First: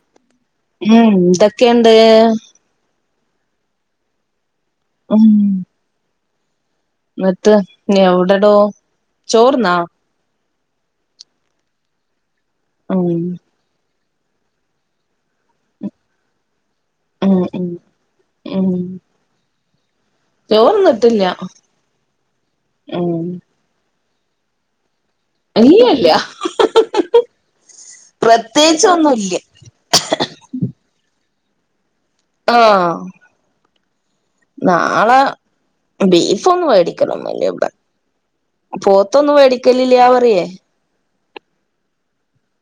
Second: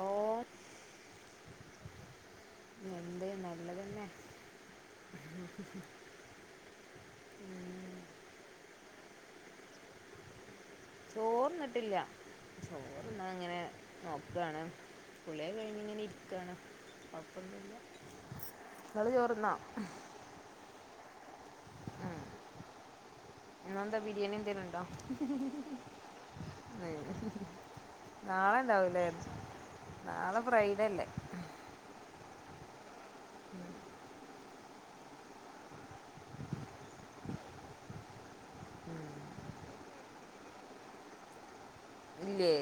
Law ഉം ന്തോക്കെണ്ട് എന്ത് നല്ലതന്നെ ഉം ന്ന്ട്ട് ഉം എവിടെടോ ചോർന്നാ ചോറ്ന്നിട്ടില്ല ഉം ചോറ്ന്നാ ങ്ങനെ നോക്കണ കുളിയൊക്കെ കഴിഞ്ഞിങ്ങനെ ഇരിക്കാണ് ഉം ഉം ഉം ഇങ്ങള് ചോർന്നോ ചോർന്നിട്ടില്ല ഉം ഉം ഇന്നെന്താ ബിരിയണി എന്തേലുണ്ടോ ഇല്ലല്ല പ്രത്യേകിച്ച് നാളെണ്ടാവൂലേ ഒന്നുംല്ല നാളെ ഫ്രൈഡേ ല്ലെ ആഹ് നാളെ ബീഫ് ഒന്ന് വേടിക്കണം ഇവടെ ഉം പോത്തൊന്നും വേടിക്കലില്ലാ പറയേ ഇല്ലേ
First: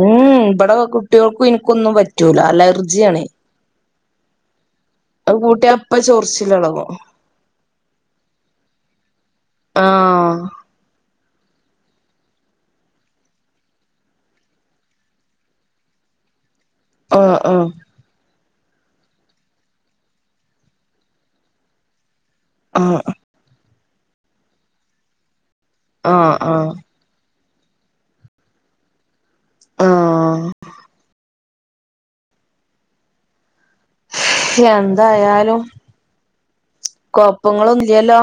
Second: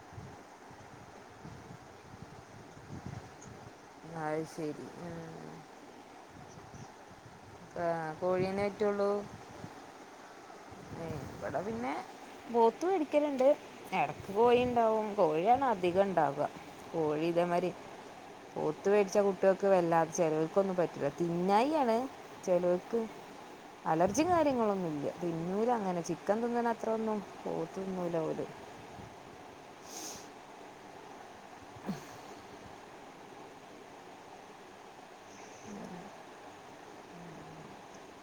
ഉം ഇവിടെ കുട്ടിയോൾക്കും ഇന്ക്കൊന്നും പറ്റൂല അലർജിയാണേ അയ് ശരി ഉം അത് കൂട്ടിയ അപ്പ ചോറിച്ചിലെളകും ആ കോഴിയനെ പറ്റോള്ളൂ ആഹ് ഇവിടെ പിന്നെ ബോത്ത് മേടിക്കലുണ്ട് ഇടക്ക് കോഴിണ്ടാവും കോഴിയാണ് അധികം ഇണ്ടാവ കോഴി ആഹ് തേ ആഹ് മാരി പോത്ത് മേടിച്ച കുട്ടിയൊൾക്ക് വല്ലാത്ത ചെലോൽക്കൊന്നും പറ്റുല്ല തിന്നായി ആണ് ചെലോൽക്ക് ആഹ് അലർജിം കാര്യങ്ങളൊന്നുംല്ല തിന്നൂല അങ്ങനെ ആഹ് ചിക്കൻ തിന്നണ ആഹ് അത്രൊന്നും പോത്തുതിന്നൂല ഓല് ആഹ് എന്തായാലും കൊപ്പങ്ങളൊന്നും ഇല്ലല്ലോ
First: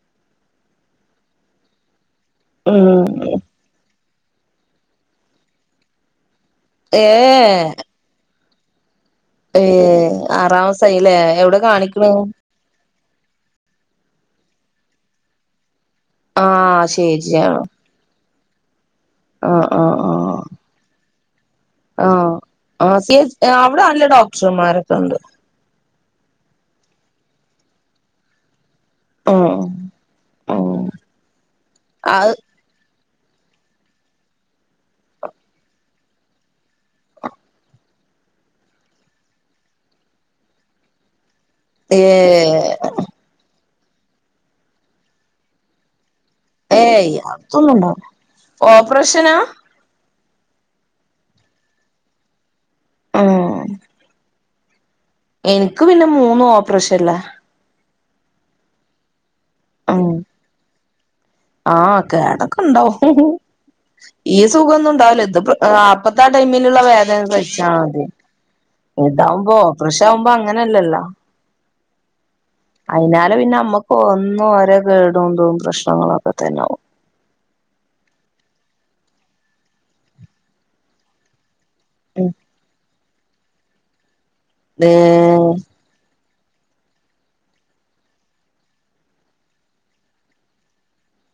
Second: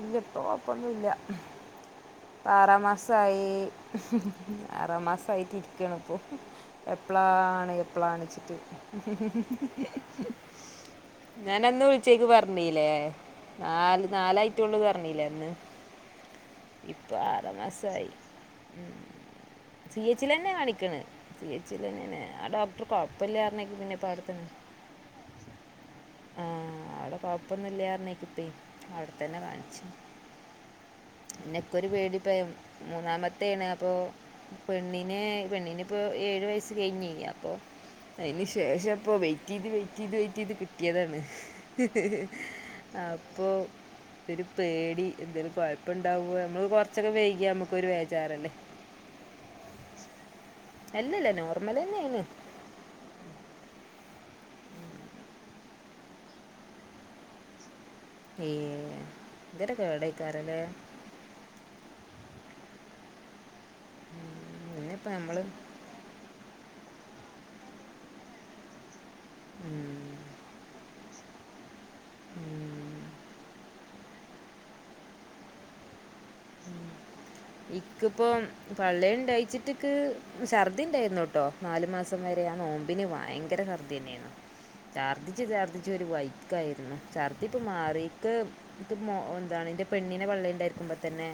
ഇല്ല ഇപ്പ കൊഴപ്പൊന്നുല്ല ഇപ്പ ആറാ ഉം മാസായി ആറാ മാസമായിട്ട് രിക്കാണ് ഇപ്പോ ഏ എപ്പളാണ് എപ്പോളാണ് ച്ചിട്ട് ഏ ആറാമാസായില്ലേ എവിടെ കാണിക്ക്ണ് റഞ്ഞീലെ നാല് നാലായിട്ടുള്ളൂ പറഞ്ഞീല്ലേ അന്ന് ആഹ് ഇപ്പ ശരിയാണ് ആറ്മാസായി സി എച്ചിലെന്നെ കാണിക്കണ് സി എച്ചിൽ തന്നെ ആഹ ആ ഡോക്ടർ ആസി കുഴപ്പമില്ല പറഞ്ഞേക്ക് പിന്നെ ഇപ്പൊ അവിടെനല്ല അവിടെ ഡോക്ടർമാരൊക്കെണ്ട് ആഹ് അവിടെ കൊഴപ്പൊന്നുല്ല്യാന്നറിഞ്ഞേക്കിത്ത തന്നെ ഉം കാണിച്ചു ഉം പിന്നെക്കൊരു അത് പേടിഭയം മൂന്നാമത്തെണ് അപ്പോ പെണ്ണിനെ പെണ്ണിനിപ്പോ ഏഴുവയസ്സ് കഴിഞ്ഞ്യ അപ്പൊ അയിന്ശേഷപ്പൊവെയിറ്റെയ്ത് വെയിറ്റെയ്ത് വെയിറ്റെയ്ത് കിട്ടിയതാണ് ഏ അപ്പോ ക്കൊരുപേടിഎന്തെലുംകോയപ്പണ്ടാവോനമ്മള് ഏയ് കൊറച്ചൊക്കെവേകിയ അതൊന്നും നമുക്കൊരു ഉണ്ടാവൂല വേചാറല്ലേ ഓപ്പറേഷനാ? അല്ലല്ല നോർമലെന്നൊയിന് ആഹ് ഇനിക്ക് പിന്നെമൂന്നുംഓപ്പറേഷൻല്ല ഏഹ് ഉം ഇന്തൊരുകേടാക്കാരല്ലേ ആഹ് കേടൊക്കെണ്ടാവും ഈ പിന്നെയിപ്പോൾ സുഖന്നുംണ്ടാവല നമ്മൾ ഇതിപ്പോഅ പത്തെടൈമില്ള്ള വേദനസഹിച്ചാമതി ഇതാവുമ്പോ ഓപ്പറേഷവുമ്പോ അങ്ങനെയല്ലല്ലോ ആഹ് അയിനാലെപിന്നെ നമ്മക്ക് ഒന്നും രെകേടതോ പ്രശ്നങ്ങളൊക്കെ തന്നൊവും ഇക്കിപ്പ പള്ളെല്ണ്ടായിച്ചിട്ടിക്ക് ഛർദി ണ്ടായിരുന്നുോട്ടോനാലു മാ ഉം സംവരെആനോമ്പിന ഭയങ്കര ചർദി ന്നെയ ദേ ച് ഛർദിച് ഒരുവൈക്കായിരുന്നു ചർത്തിപ്പമാറിക്ക് ഇത് മൊ എന്താണ് ഇന്റെപെണ്ണിനെ പള്ളേണ്ടായിരിക്കുമ്പോതന്നെ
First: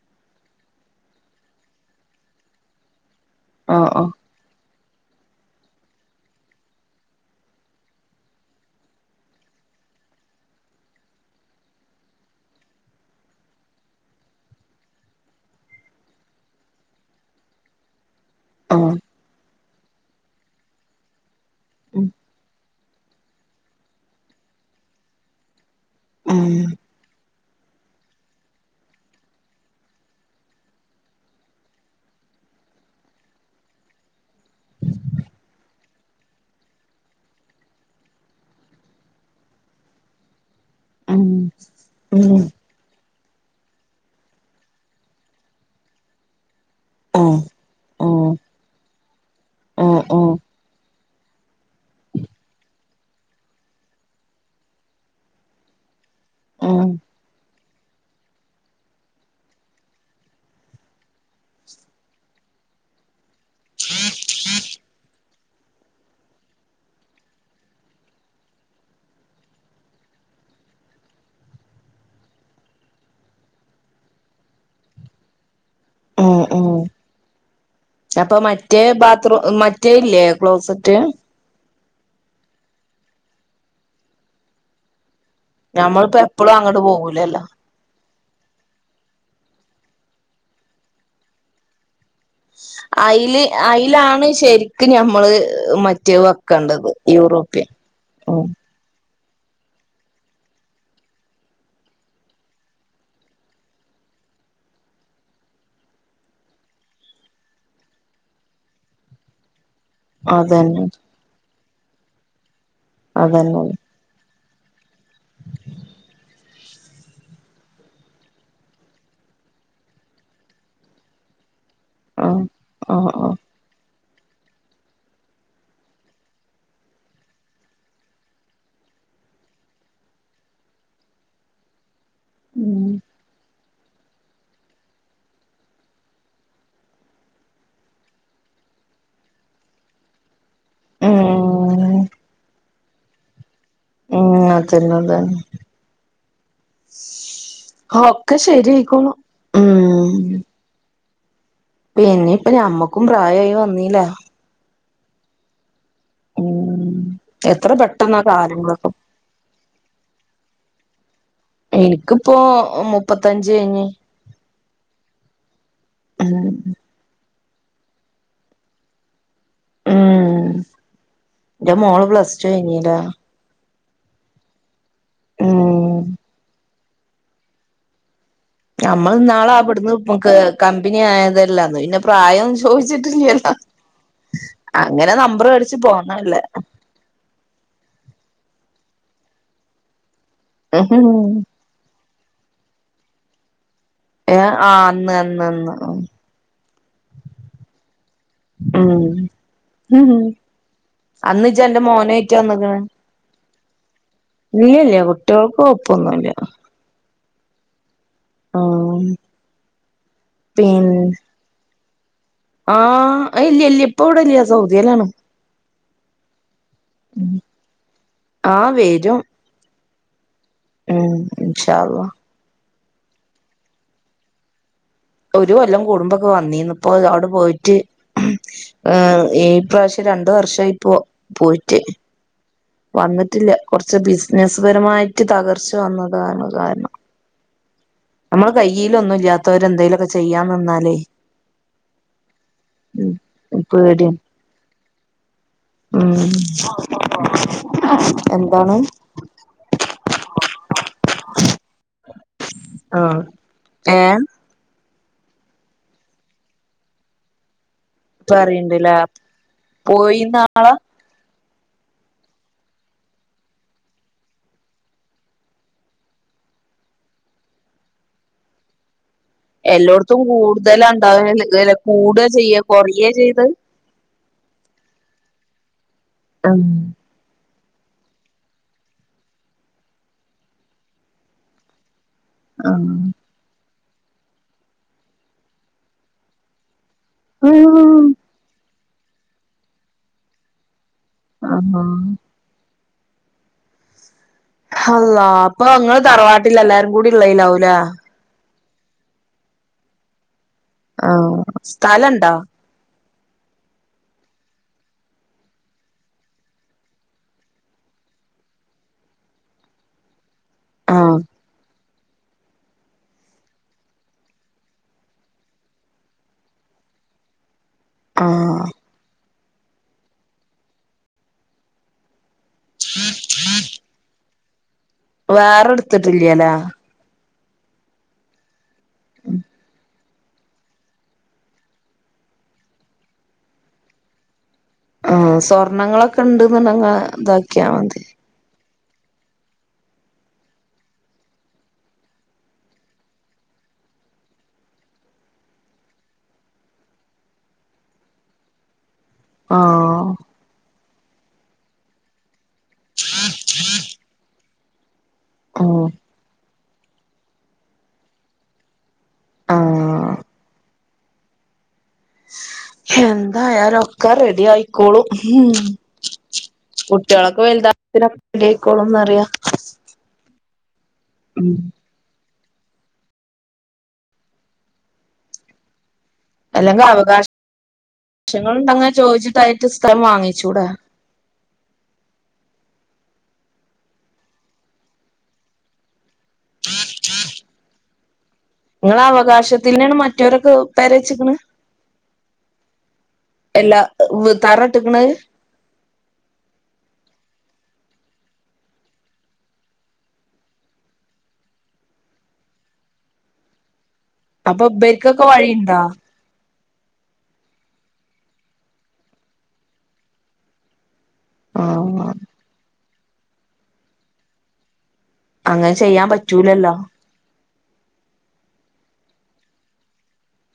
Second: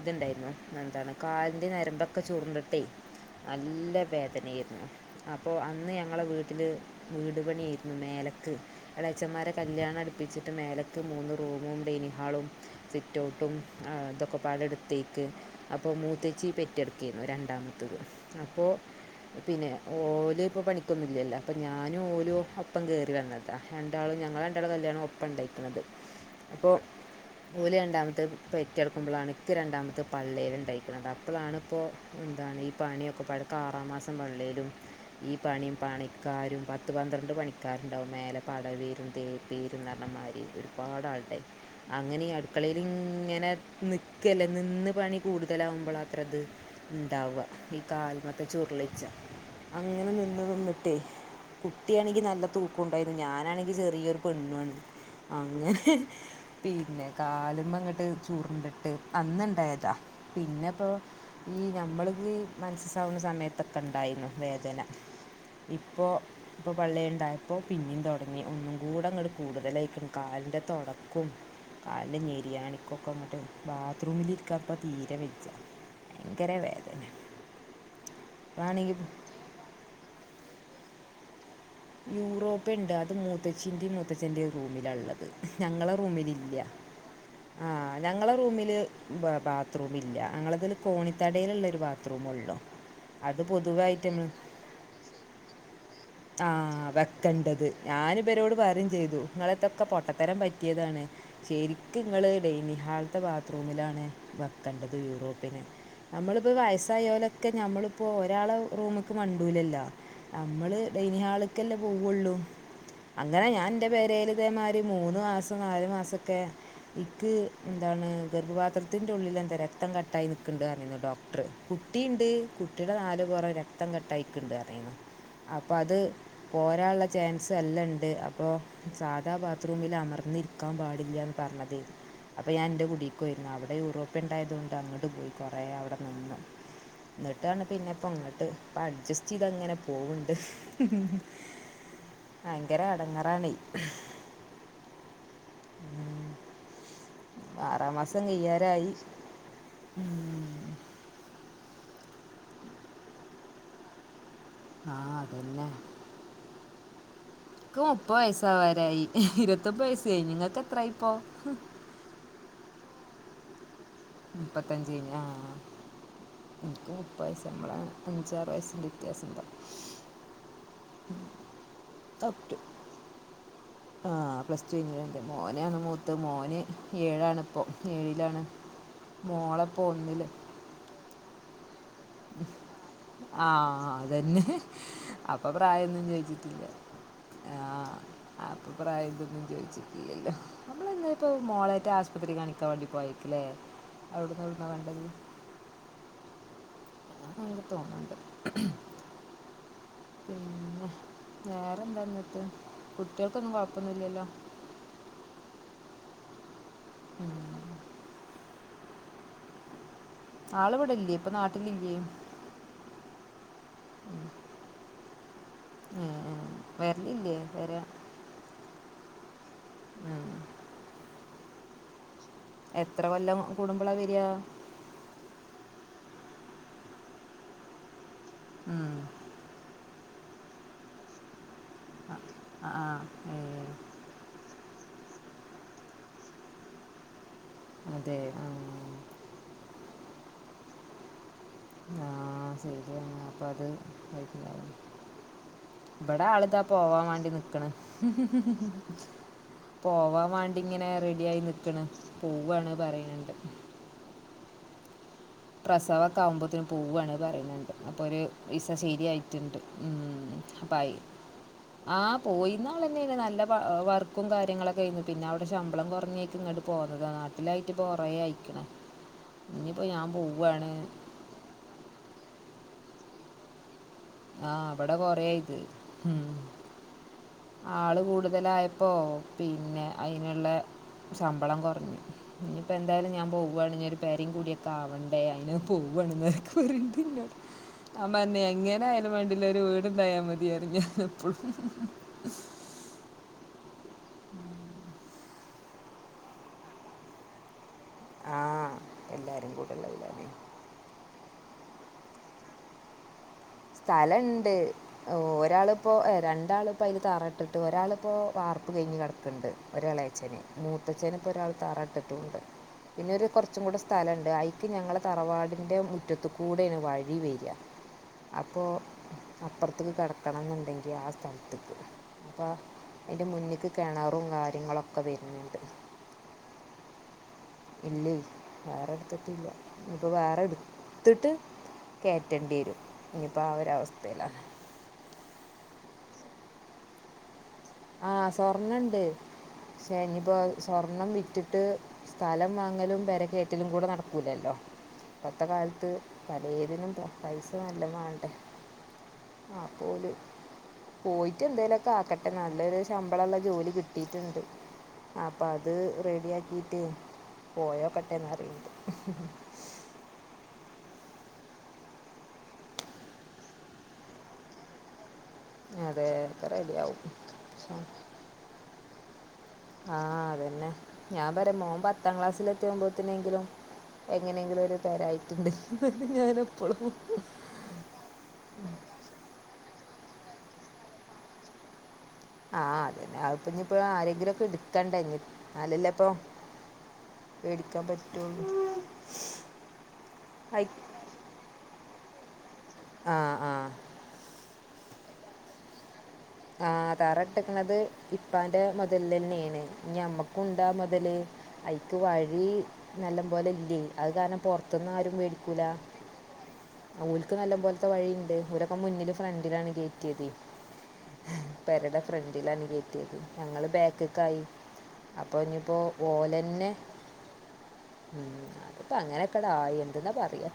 ഇത്ണ്ടായിരുന്നു ന്താണ്കാലിന്റെ നരമ്പൊക്കെ ചൂർണ്ടിട്ടെ ആഹ് ആഹ് നല്ലവേ ദന്നെയിരുന്നു അപ്പോ അന്ന് ഞങ്ങടെവീട്ടില് വീടുപണിയേയിരുന്നു മേലക്ക് എളച്ചന്മാരെ കല്യാണടുപ്പിച്ചിട്ട് മേലക്ക്മൂന്ന് റൂമും ഡെനിഹാളും സിറ്റഔട്ടും ആതൊക്കെ പ്പതടുത്തേക്ക് അപ്പോമൂത്തേച്ചി പെറ്റെടുക്കരുന്നു രണ്ടാമത്തത് അപ്പോ ആഹ് പിന്നെ ഓലോഇപ്പ പണിക്കൊന്നുല്ലല്ലോ അപ്പം ഞാനും ഉം ഓലോ ഒപ്പംകേറി വന്നതാരണ്ടാളുംഞങ്ങള രണ്ടാളെകല്യാണംഓപ്പണ്ടായിക്കണത് ഉം അപ്പൊ ഓല് രണ്ടാമത്തെ പെറ്റെടുമ്പോളാണ് ക്ക്‌ രണ്ടാമത്തെ പള്ളേല്ണ്ടായിക്കണത് അപ്പോളാണിപ്പൊ ഈ പണിയൊക്കെ പാടെ ഇപ്പം ആറാമാസം പള്ളെലും ഈ പണിം പണിക്കാരും പത്ത് പന്ത്രണ്ട് പണിക്കാരുണ്ടാവും മേലെ പടവേരുംതേ പേരുന്നറിഞ്ഞമായിരി ഒരുപാടാള് ഉം ണ്ടായിനി അങ്ങനെ ഈ ഉം അടുക്കളെങ്ങനെ ക്കല്ലേനിന്ന് പണി ഉം ഉം കൂടുതലാകുംബളാത്രത്ണ്ടാവാ ഈ ഉം കാൽമത്ത ചുരുളിച്ച അങ്ങനെ ഉം നിന്ന് നിന്നിട്ടേ കുട്ടിയാണെങ്കിനല്ല തൂക്കുണ്ടായിരുന്നു ഞാനാണെങ്കി ചെറിയരുപെണ്ണുണ് അങ്ങനെ ഉം പിന്നെ കാല്മ്മങ്ങ്ട്ട് ചുർണ്ട്ട്ട് അന്നുണ്ടായതാ പിന്നെ ഇപ്പോ ഈ നമ്മള്ക്ക്‌ മനസ്സസാവുന്നസമയ ത്തൊക്കെണ്ടായിനു വേദന ഇപ്പോ ഇപ്പൊപള്ളയുണ്ടായപ്പോപിന്നീും തുടങ്ങി ഒന്നുകൂടെങ്ങട് കൂടുതലായിക്കണ്കാലിന്റെ തൊടക്കും കലിന്റെ ഞെരിയാണിക്കൊക്കെങ്ങട് ബാത്ത്റൂമിരിക്കാപ്പ തീരെവച്ച ഉംഉം ഇപ്പോഴാണെങ്കിൽ അപ്പൊമറ്റേബാത് മറ്റേയില്ല്യേ ക്ലോസ്റ്റ് യൂറോപ്പ്യൻണ്ട് അത് മൂത്തച്ഛിൻ്റെയും മൂത്തച്ഛൻ്റെ റൂമിലള്ളത് ഞങ്ങള ഞമ്മളിപ്പോ എപ്പളും റൂമിലില്ല്യ അങ്ങട്ട് പോകൂലല്ലോ ആഹ് ഞങ്ങളെ റൂമില് ബാത്രൂമില്ല ഞങ്ങളതില് കോണിത്തടേല്ള്ളൊരു ബാ ബാത്രൂമൊള്ളൂ അത് പൊതുവായിറ്റന്നെ ക്ക് ഞമ്മള് മറ്റ് ആഹ് വെക്കെണ്ടത് ഉം ഞാനിബരോട് പറിം ചെയ്തു ഇങ്ങളെട്ത്തൊക്കെ പൊട്ടത്തരം പറ്റിയതാണ് ശരിക്ക്ങ്ങള് ഡൈനിഹാൾതെ ബാത്റൂമിലാണ് വെക്കണ്ടത് യൂറോപ്പ്യന് നമ്മളിപ്പോ വയസ്സായലൊക്കെ നമ്മളിപ്പോ ഒരാളെ റൂമ്ക്ക് മണ്ടൂലല്ലാ അതന്നെ നമ്മള്ഡൈനിഹാളക്കല്ലേ അതന്നെ പോവുള്ളൂഅങ്ങനെഞാൻഇ പെരേല്തേമാരി മൂന്ന്മാസം നാല്മാസൊക്കെ ഇക്ക് എന്താണ് ഗർഭപാത്രത്തിന്റെഉള്ളിലെന്താ രക്തംകട്ടായി നിക്ക്ണ്ട്ർഞ്ഞിനി ഡോക്ടർ കുട്ടീണ്ട് ആഹ് കുട്ടിടെ ആഹ് നാല് ആഹ് പൊറ രക്തംകട്ടായിക്ക്ണ്ട്ർഞ്ഞിനു അപ്പൊ അത് പോരാള്ള ചാൻസ് എല്ലണ്ട് അപ്പോ സാധാ ബാത്റൂമില് അമർന്നിരി ക്കാം പാടില്ല്യാന്ന് പർഞ്ഞത് അപ്പൊ ഞാൻ ഇന്റെ ഉം കുടി കൊയ്ര്ന്നു അവ്ടെ യൂറോപ്യൻണ്ടായതോണ്ട് അങ്ങട്ട് പോയി കൊറേ അവ്ടെ നിന്നു ന്ന്ട്ടാണ് പിന്നെപ്പൊ ഇങ്ങട്ട് ഇപ്പ അഡ്ജസ്റ്റയ്തങ്ങനെ പോവ് ഉം ഭയങ്കര എടങ്ങറാണെ ഉം അതന്നെതന്നെ ആറാം മാസം ഒക്കെ കയ്യാറായി ശരിആയിക്കോളു ഉം പിന്നീപ്പ ഞമ്മക്കും പ്രായായി വന്നീലെ ആഹ് അതന്നെ ഉം എത്ര പെട്ടെന്ന കാലങ്ങളൊക്കെ ഇരുവതൊമ്പയ്സെയ്ഞ് ഇങ്ങക്കെത്രായിപ്പോ ഇനിക്കിപ്പോ മുപ്പത്തഞ്ചഴിഞ്ഞ് മുപ്പത്തഞ്ചയ്ഞ് ആഹ് ആഹ് ഉം ക്ക് മുപ്പയ്സ്സ മ്മള് അഞ്ചാറ് വയസ്സിൻ്റെ വിത്യാസം ഉം ഇന്റെ മോള് പ്ലസ് ടു ഴിഞ്ഞിലെ ആ പ്ലസ് ടു യിഞ്ഞിണല്ലെ മോനാണ് ഉം മൂത്ത് മോന് ഏഴാണ് ഇപ്പോ ഏഴിലാണ് നമ്മള് ഇന്നാളെ മോളപ്പോൾ അവ്ട്ന്ന് ഒന്നില് പ്പക്ക് കമ്പിനി ആയതെല്ലഅന്ന് പിന്നെ പ്രായൊന്ന് ആ ചോയിച്ചിട്ടില്ലല്ലോ അതന്നെ അങ്ങനെ നമ്പറ് വേടിച്ച് പോന്നല്ലേ ആഹ് അപ്പൊ പ്രായംഇതൊന്നും ചോയ്ച്ചിട്ടില്ലല്ലോ ഏഹ് നമ്മളെന്നേപ്പൊ മോളേയ്റ്റ് ആസ് പത്രി കാണിക്കാവേണ്ടി പോയേക്ക്ലേ ഏഹ് ആഹ് അന്ന് അന്ന് അന്ന് അങ്ങനെ തോന്ന്ണ്ട് ഉം പിന്നെ അന്ന്ജന്റെ മോനേറ്റ് വന്ന്ക്ക്ണ് കുട്ട്യേൾക്കൊന്നും കൊഴപ്പൊന്നുല്ലല്ലോ ഇല്ലല്ല്യ കുട്ട്യേൾക്ക് കൊപ്പൊന്നുല്ല ഉം ആള് ഇവടെല്ലെ ഇപ്പൊനാട്ടിലില്ലേ ആഹ് ഇല്ല ഇല്ല ഇപ്പ ഇവ്ടെ ഇല്ല സൗദ്യലാണ് ഏഹ് ആഹ് വെര്ലില്ലേ വരാ ആഹ് വെരും. ആഹ് ഉം ഇൻഷാഅള്ളാ എത്രകൊല്ലം കൂടുമ്പളാവെരാ ഒരു കൊല്ലം കൂടുമ്പൊക്കെ വന്നീന്നു ഇപ്പോ അവ്ടെ പോയിട്ട് ഉം. ഈപ്രാവ്ശ്യ രണ്ടുവർഷയിപ്പോ പോയിറ്റ് ആ ആ, ഏ, വന്ന്ട്ടില്ല കൊർച്ച് ബിസിനസ്പരമായിട്ട് തകർച്ചവന്നതാണ് കാര്ണം. അതെ നമ്മളെ ഉം. കയ്യീലൊന്നുഇല്ലാത്തോര് എന്തേലുക്കെ ചെയ്യാംനിന്നാലേ ആഹ് സെരിആണ് അപ്പൊ അത് പേടിയാണ് കഴ്ച്ചിലാവാന് ഉം ഇബടെ ആള്താ പോവാൻവാണ്ടി നിക്ക്ണ് എന്താണ് പോവാ വാണ്ടിങ്ങനെ റെഡിയായി നിക്ക്‌ണ് പോവാണ്. ആഹ്, പറയുന്നുണ്ട് ഏഹ് പ്രസവൊക്കെ ആവുമ്പത്ത്നും പോവാണ്ന്ന് പറീണ്ണ്ട് അപ്പൊരു വിസ പറയണ്ട്ല്ലേ ശരിയായിട്ട്ണ്ട്. ഉം പോയിന്നാ അപ്പയ് ആഹ് പോയീന്ന ആളെന്നേണ്. നല്ല വാ വർക്കും കാര്യങ്ങളൊക്കേന്നു. പിന്നെ അവടെ ശമ്പളം കുറഞ്ഞേക്കിങ്ങ്ട്ട് പോന്നതാ നാട്ടിലായിട്ട്പ്പോ കൊറേ അയ്ക്ക്‌ണ്. എല്ലോട്ത്തും കൂടുതലണ്ടാവല് ല്ലെ കൂടചെയ്യ കൊറയചെയ്തെ ആഹ് അവ്ടെ കൊറേയ്ത് ഉം ഉം ആള് കൂടുതലായപ്പോ പിന്നെ അയ്ന്ള്ളെ ശമ്പളം കൊറഞ്ഞു. ഇനിപ്പോ എന്തായാലും ഞാൻ പോവാണ് ഇനീയൊരു പെരീം കുടിയൊക്കെ ആവണ്ടേ അയ്ഞാന് പോവാണ്ന്ന് അയ്യോ ഞാ പർഞ്ഞേയ് എങ്ങനെയാലും വേണ്ടില ഒരു വീട്ണ്ടായാമതീറിയും ഞാഎപ്പളും. [inaudible] അള്ളാഹ് അപ്പൊങ്ങള് തറവാട്ടിലെല്ലാരും കൂടി ഇള്ളേലാവൂലെ? ആഹ് എല്ലാരും കൂടിള്ളേലാണെ. ആഹ് സ്ഥലണ്ടോ? സ്ഥലണ്ട്. ഓഹ് ഒരാളിപ്പോ ഏഹ് രണ്ടാളിപ്പോ അയില് തറ ഇട്ടിട്ട് ഒരാളിപ്പോ വാർപ്പ് കയ്ഞ്ഞ് കടക്ക്‌ണ്ട്. ഒരാളേച്ചന് ആഹ് മൂത്തച്ചനിപ്പോ ഒരാൾ താറ ഇട്ടിട്ടൂണ്ട്. പിന്നെരു കൊറച്ചും കൂടെ സ്ഥലണ്ട് അയ്ക്ക് ഞങ്ങളെ തറവാടിന്റെ മുറ്റത്തുകൂടേണ് വഴി വെരാ. അപ്പോ ആഹ് അപ്പർത്ത്ക്ക് കടക്കണംന്ന്ണ്ടെങ്കി ആ സ്ഥൽത്ത്ക്ക് അപ്പോ അയിന്റെ മുന്ന്ക്ക് കെണറും കാര്യങ്ങളൊക്കെ വര്ണ്ണ്ട്. വേറെ ഇട്ത്തിട്ടില്ല്യലേ ഇല്ലേ വേറെടുത്തിട്ടില്ല. ഇനിയിപ്പോ വേറെ ഇടുത്തിട്ട് കേറ്റണ്ടിയേരും ഇനിയിപ്പോ ആ ഒരവസ്ഥയിലാ. ആഹ് സ്വർണ്ണങ്ങളൊക്കെ ഇണ്ട്ന്ന്ണ്ടെങ്കി ആ താക്കിയാ ആഹ് സ്വർണണ്ട്. ക്ഷേ നിപ്പോ സ്വർണം വിറ്റിട്ട് സ്ഥലം വാങ്ങലും പെര കേറ്റലും കൂടെ നടക്കൂലല്ലോ? ഇപ്പത്തെ കാലത്ത് പലേതിനും പ്പൊ പൈസ നല്ലം വാണ്ടേ? ആ പ്പോല് ആഹ് പോയിട്ട് എന്തേലൊക്കെ ആക്കട്ടെ നല്ലൊരു ശമ്പളള്ള ജോലി കിട്ടീ ട്ട്ണ്ട്. അപ്പൊ അത് ആഹ് റെഡിയാക്കീട്ടേ പോയോക്കട്ടെന്നറീണ്ണ്ട്. ആഹ്. എന്തായാലൊക്കെ റെഡിയായി ക്കോളും. ഉം, അതെ ഒക്കെ റെഡിയാവും കുട്ടിയോളൊക്കെ വൽതാകുമ്പതിനൊക്കെ റെഡിയായിക്കോളുംന്നറിയും. ആ അതന്നെ ഞാൻ പറീം മോൻ പ ത്താം ക്ലാസ്സിലെത്തിമ്പോത്തനെങ്കിലും എങ്ങനെങ്കിലും ഒരു പെരായിട്ട്ണ്ടങ്കിറീം ഞാന്. അല്ലെങ്കി അവകാശ ശങ്ങൾണ്ടങ്ങി ചോദിച്ചിട്ടായിട്ട് സ്ഥലം വാങ്ങിച്ചൂടെ? ആഹ് അതന്നെ അത്പ്പൊന്നിപ്പോ ആരെങ്കിലൊക്കെ ഇട്ക്കണ്ടേഞ്ഞി ന്നാല്ലല്ലേപ്പൊ വേടിക്കാൻ പ റ്റൊള്ളൂ. ഇങ്ങളെ അവകാശത്തിന്നേണ് മറ്റവരൊക്കെ പെരവെച്ച്ക്ക്‌ണ്? ആ ആ അല്ലാ വെ തറ ഇട്ട്ക്കണത് ആഹ് തറട്ട്ക്ക്‌ണത് ഇപ്പാന്റെ മുതലിലന്നെയാണ്. ഇനിയമ്മക്കുണ്ടാ മുതല്. അയിക്ക് വഴി നല്ലം പോലെ ഇല്ലേയ് അത് കാരണം അപ്പൊ പൊറത്ത്ന്നാരും ഇബര്ക്കൊക്കെ വേടിക്കൂല. വഴിണ്ടാ ഓൽക്ക് നല്ലം പോൽത്തെ വഴീണ്ട് ഓലൊക്കെ മുന്നില് ഫ്രണ്ടിലാണ് കേറ്റിയതേ. പെരടെ ആഹ് ഫ്രണ്ടിലാണ് കേറ്റിയത്. ഞങ്ങള് ബാക്ക്‌ക്കായി. അങ്ങനെ അപ്പോഞ്ഞിപ്പോ ചെയ്യാൻ ഓലന്നെ പറ്റൂലല്ലോ ഉം അത്പ്പൊ അങ്ങനെക്കടായി എന്ത്‌ന്നാ പറയാ.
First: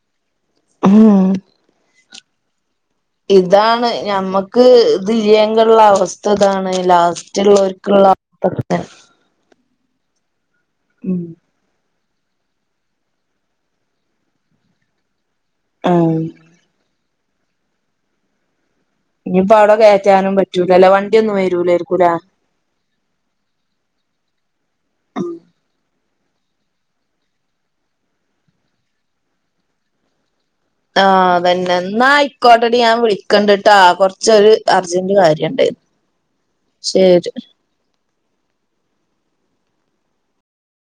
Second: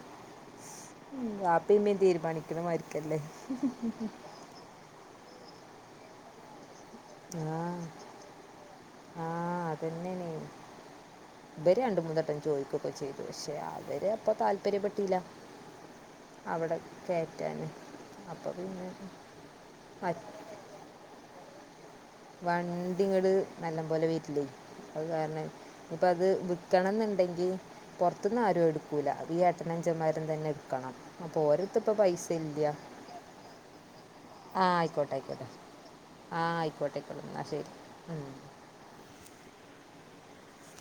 ഉം വാപ്പിം ഇമ്മിതീരുമാനിക്കണമായിരിക്ക ഇതാണ് ഞമ്മക്ക് ക്ക് ഇത് ഇല്ലേങ്കിള്ള അവസ്ഥ ഇതാണ്. ലാസ്റ്റ്ള്ളോര്ക്ക്ള്ള അവസ്ഥ ഇതന്നെ. ആഹ് അതെന്നാണ് ഉം ഇവര് രണ്ട് മൂന്നെട്ടം ചോയിക്കൊക്കെ ചെയ്തു പക്ഷെ അവര് അപ്പ താല്പര്യ പെട്ടീല. ആഹ് അവ്ടെ കേറ്റാന്. അപ്പൊ പിന്നെ ഇഞ്ഞ്പ്പ അവ്ടെ മറ്റ് കേറ്റാനും പറ്റൂലല്ലോ വണ്ടിയൊന്നും വരൂലേയിരിക്കൂല്ലേ? വണ്ടി ഇങ്ങട്ട് നല്ലം പോലെ വെര്‌ലെ അത് ഉം കാരണം അപ്പഅത് വിക്കണംന്ന് ഇണ്ടെങ്കിൽ പൊർത്ത്ന്ന് ആരു അഹ് എടുക്കൂല. അത് ഈ എട്ടന അഞ്ചന്മാരും തന്നെ ക്കണം. ആഹ് അപ്പൊ അതന്നെ ഓരേര്ത്ത് ഇപ്പം എന്നാ പൈസ ഇല്ല. ആയിക്കോട്ടെടി ഞാൻ വിളിക്കണ്ട്ട്ടാ കൊറച്ചൊരു ആഹ് ആയിക്കോട്ടെ അർജന്റ് ആയിക്കോട്ടെ കാര്യണ്ട് ആഹ് ആയിക്കോട്ടെ അയ്ക്കോട്ടെ ശരി ഇന്നാ ശെരി. ഉം